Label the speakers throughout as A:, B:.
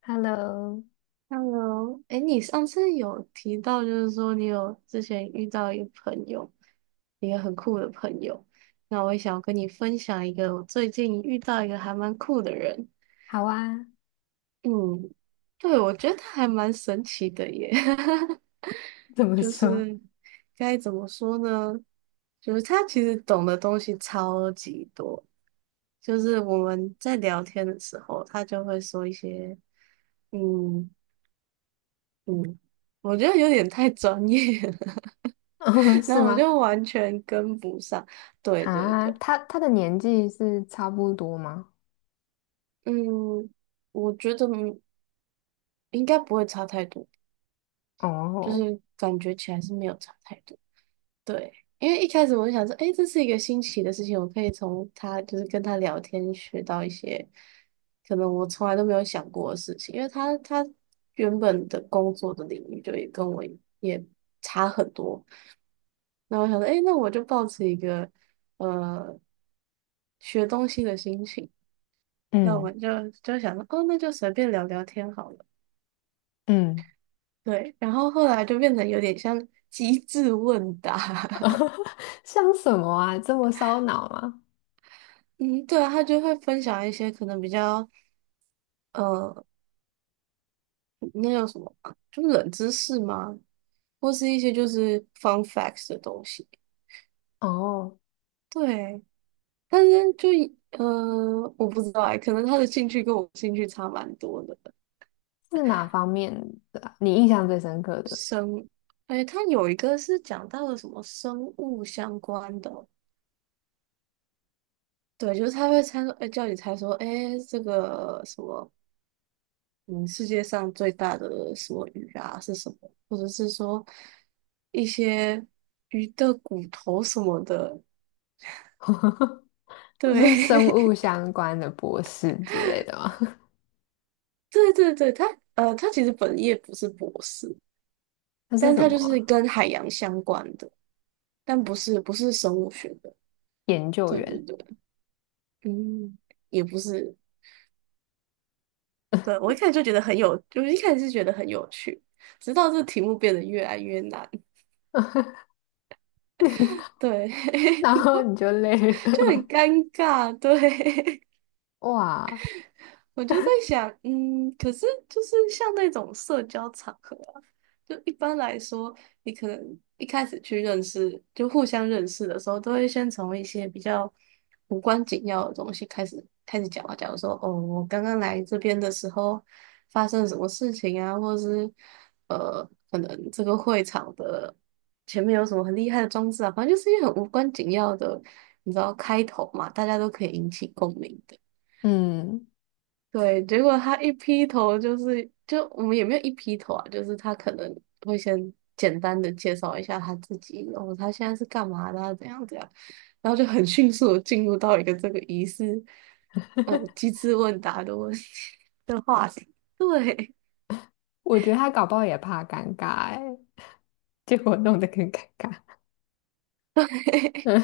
A: Hello，
B: Hello,哎，你上次有提到，就是说你有之前遇到一个朋友，一个很酷的朋友。那我也想要跟你分享一个我最近遇到一个还蛮酷的人。
A: 好啊，
B: 嗯，对，我觉得他还蛮神奇的耶。
A: 怎么
B: 就
A: 说？
B: 是该怎么说呢？就是他其实懂的东西超级多。就是我们在聊天的时候，他就会说一些。嗯。嗯，我觉得有点太专业了。
A: 哦
B: 然
A: 是
B: 后我
A: 吗？
B: 就完全跟不上。对对
A: 啊，
B: 对，
A: 他的年纪是差不多吗？
B: 嗯，我觉得应该不会差太多，就
A: 哦，
B: 是感觉起来是没有差太多。对，因为一开始我就想说，诶，这是一个新奇的事情，我可以从他就是跟他聊天学到一些可能我从来都没有想过的事情，因为他原本的工作的领域就也跟我也差很多。然后我想说，哎，那我就抱持一个呃学东西的心情，那我
A: 嗯
B: 们就就想说，哦，那就随便聊聊天好了。
A: 嗯，
B: 对，然后后来就变得有点像机智问答。
A: 像什么啊？这么烧脑吗？
B: 嗯，对啊，他就会分享一些可能比较呃，那叫什么啊就是冷知识吗？或是一些就是 fun facts 的东西。
A: 哦，
B: 对，但是就呃，我不知道哎，可能他的兴趣跟我兴趣差蛮多的。
A: 是哪方面的啊你印象最深刻的？
B: 生，哎，它有一个是讲到了什么生物相关的哦。对，就是他会猜说，哎，叫你猜说，哎，这个什么，嗯，世界上最大的什么鱼啊是什么，或者是说一些鱼的骨头什么的，
A: 是生
B: 对。
A: 物相关的博士之类的吗？
B: 对对对，他其实本业不是博士，
A: 他是
B: 但
A: 什
B: 他
A: 么
B: 就是
A: 啊
B: 跟海洋相关的，但不是生物学的，
A: 研究
B: 对对
A: 员，
B: 对，嗯，也不是。对，我一开始就觉得很有，就是一开始是觉得很有趣，直到这题目变得越来越难，对。
A: 然后你就累 了
B: 就很
A: 吗？
B: 尴尬，对。
A: 哇，
B: 我就在想，嗯，可是就是像那种社交场合啊，就一般来说，你可能一开始去认识，就互相认识的时候，都会先从一些比较无关紧要的东西开始讲啊。假如说，哦，我刚刚来这边的时候发生了什么事情啊，或者是呃，可能这个会场的前面有什么很厉害的装置啊，反正就是一些很无关紧要的，你知道开头嘛，大家都可以引起共鸣的。
A: 嗯，
B: 对，结果他一劈头就是，就我们也没有一劈头啊，就是他可能会先简单的介绍一下他自己，然后他现在是干嘛的啊怎样怎样，然后就很迅速的进入到一个这个疑似机智问答的问题 的话题。对。
A: 我觉得他搞不好也怕尴尬哎，结果弄得更尴尬。嗯，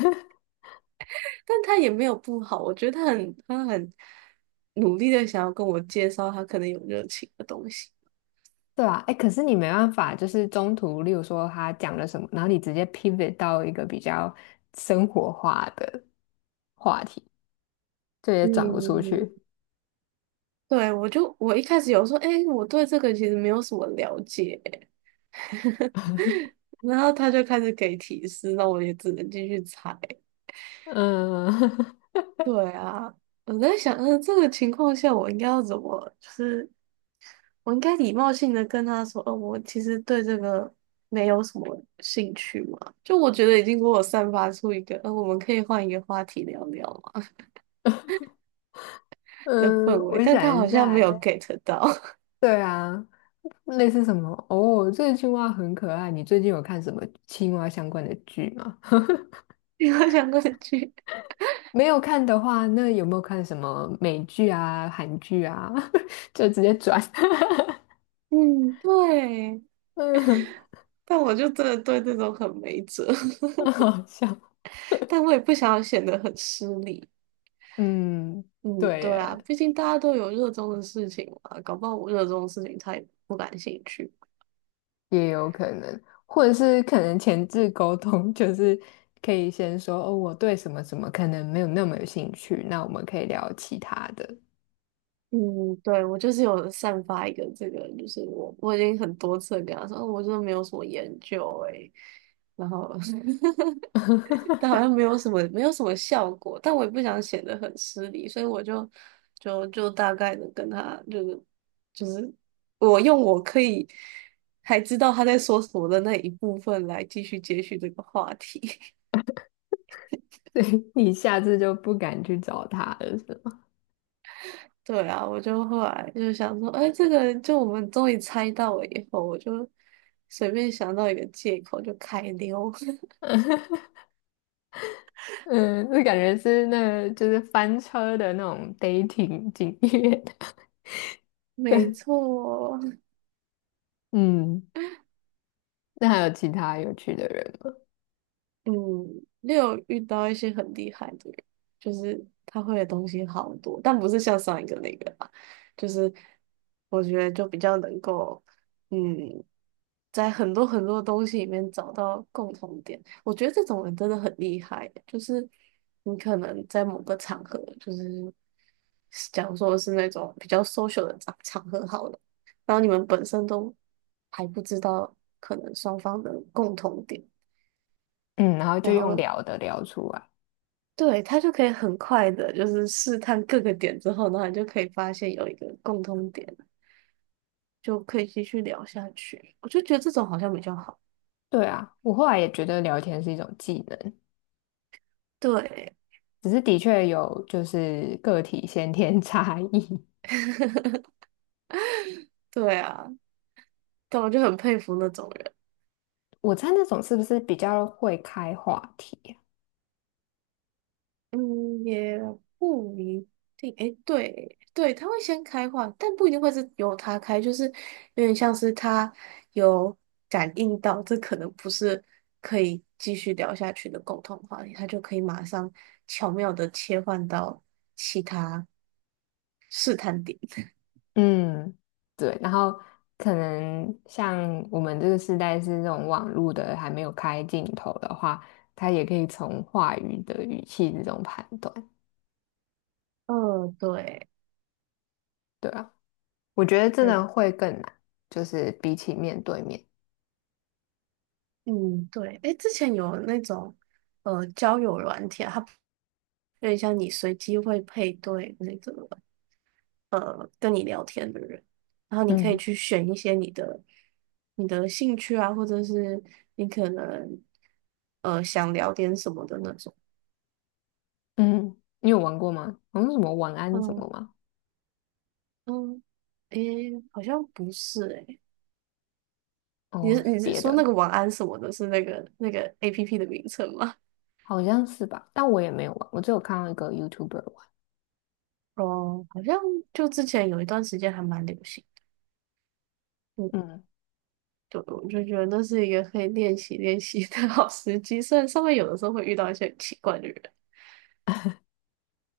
B: 但他也没有不好，我觉得他很努力的想要跟我介绍他可能有热情的东西。
A: 对啊，哎，可是你没办法，就是中途，例如说他讲了什么，然后你直接 pivot 到一个比较生活化的话题，这也转不出
B: 嗯，
A: 去。
B: 对，我一开始有说，哎、我对这个其实没有什么了解，然后他就开始给提示，那我也只能继续猜。
A: 嗯
B: 对啊，我在想，嗯，这个情况下我应该要怎么，就是我应该礼貌性的跟他说，哦，我其实对这个没有什么兴趣嘛。就我觉得已经给我散发出一个，我们可以换一个话题聊聊嘛 的氛
A: 嗯，
B: 围，
A: 我
B: 但他
A: 想一
B: 好
A: 下，
B: 像没
A: 哎，
B: 有 get 到。
A: 对啊，类似什么？哦，这个青蛙很可爱。你最近有看什么青蛙相关的剧吗？
B: 你我想过去。
A: 没有看的话，那有没有看什么美剧啊、韩剧啊？就直接转，
B: 嗯，对，
A: 嗯，
B: 但我就真的对这种很没辙。
A: 很好笑。
B: 但我也不想要显得很失礼。
A: 嗯，
B: 嗯，
A: 对
B: 对啊，
A: 耶，
B: 毕竟大家都有热衷的事情嘛，搞不好我热衷的事情他也不感兴趣。
A: 也有可能，或者是可能前置沟通，就是可以先说哦，我对什么什么可能没有那么有兴趣，那我们可以聊其他的。
B: 嗯，对，我就是有散发一个这个，就是我已经很多次地跟他说，哦，我真的没有什么研究诶、然后 但好像没 有什么没有什么效果，但我也不想显得很失礼，所以我就大概的跟他就是我用我可以还知道他在说什么的那一部分来继续接续这个话题。
A: 对，你下次就不敢去找他了，是吗？
B: 对啊，我就后来就想说，哎，这个就我们终于猜到了以后，我就随便想到一个借口就开溜。
A: 嗯，这感觉是那个就是翻车的那种 dating 经验。
B: 没错，
A: 嗯，那还有其他有趣的人吗？
B: 嗯，也有遇到一些很厉害的人，就是他会的东西好多，但不是像上一个那个吧，就是我觉得就比较能够，嗯。在很多很多东西里面找到共同点。我觉得这种人真的很厉害欸，就是你可能在某个场合，就是假如说是那种比较 social 的场合好了，然后你们本身都还不知道可能双方的共同点，
A: 嗯，然后就
B: 然
A: 用
B: 后
A: 聊的聊出来。
B: 对他就可以很快的，就是试探各个点之后，然后你就可以发现有一个共同点，就可以继续聊下去。我就觉得这种好像比较好。
A: 对啊，我后来也觉得聊天是一种技能。
B: 对。
A: 只是的确有就是个体先天 差异。
B: 对啊。但我就很佩服那种人。
A: 我猜那种是不是比较会开话题啊？
B: 嗯，也不一定。诶，对对，他会先开话，但不一定会是由他开，就是有点像是他有感应到这可能不是可以继续聊下去的共同话题，他就可以马上巧妙的切换到其他试探点。
A: 嗯，对。然后可能像我们这个时代是这种网络的还没有开镜头的话，他也可以从话语的语气这种判断。
B: 嗯，对，
A: 对啊，我觉得真
B: 就
A: 的会更难，就是比起面对面。
B: 嗯，对，诶，之前有那种交友软体啊，它有点像你随机会配对那种。跟你聊天的人，然后你可以
A: 嗯
B: 去选一些你的兴趣啊，或者是你可能想聊点什么的那种。
A: 嗯，你有玩过吗？好像什么晚安什么
B: 嗯
A: 吗？
B: 嗯，诶，好像不是诶，你
A: 哦，
B: 是你是
A: 别
B: 说那
A: 的。
B: 个晚安什么的，是那个 APP 的名称吗？
A: 好像是吧，但我也没有玩，我只有看到一个 YouTuber 玩。
B: 哦，好像就之前有一段时间还蛮流行。嗯，
A: 嗯，
B: 对，我就觉得那是一个可以练习的好时机，虽然上面有的时候会遇到一些很奇怪的人，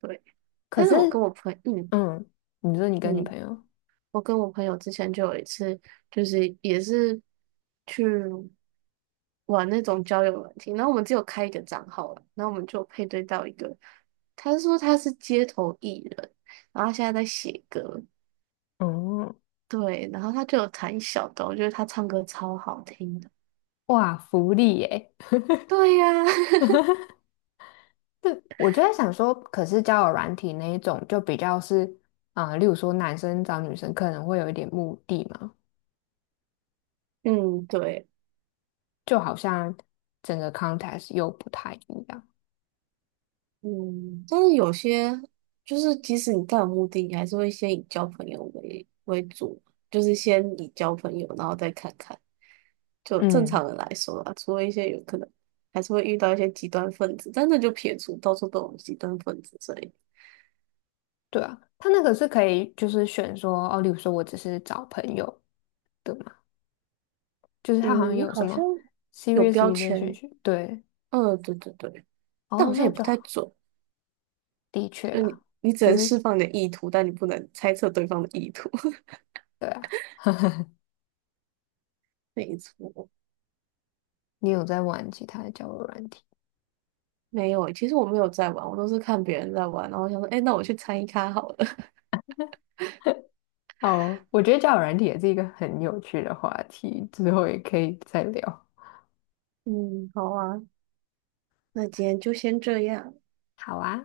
B: 对。
A: 可
B: 但
A: 是，
B: 是我跟我朋友，
A: 嗯，你说你跟你
B: 嗯，
A: 朋友，
B: 我跟我朋友之前就有一次，就是也是去玩那种交友软件，然后我们只有开一个账号了，然后我们就配对到一个，他说他是街头艺人，然后他现在在写歌，
A: 嗯，
B: 对，然后他就有弹小的，我觉得他唱歌超好听的，
A: 哇，福利耶！
B: 对呀、
A: 对，我就在想说，可是交友软体那一种就比较是，啊、例如说男生找女生可能会有一点目的嘛，
B: 嗯，对。
A: 就好像整个 context 又不太一样。
B: 嗯，但是有些就是即使你到有目的地，你还是会先以交朋友为主，就是先以交朋友，然后再看看。就正
A: 嗯，
B: 常人来说啊，除了一些有可能还是会遇到一些极端分子，但那就撇除，到处都有极端分子，所以
A: 对啊，他那个是可以就是选说，哦，例如说我只是找朋友的嘛，就是他好像
B: 嗯，
A: 有什
B: 好像
A: 么
B: 有
A: serious
B: 标签。
A: relationship，对。
B: 嗯，对对对，但
A: 哦，
B: 好像
A: 那
B: 也不
A: 就
B: 太
A: 好。
B: 准，
A: 的确
B: 就你
A: 啦，
B: 你只
A: 只
B: 能
A: 是
B: 释放你的意图，但你不能猜测对方的意图。
A: 对啊，
B: 没错，
A: 你有在玩其他的交友软体？
B: 没有欸其实我没有在玩，我都是看别人在玩，然后想说，哎，那我去参一咖好了。
A: 哦，我觉得交友软体也是一个很有趣的话题，之后也可以再聊。
B: 嗯，好啊，那今天就先这样。
A: 好啊。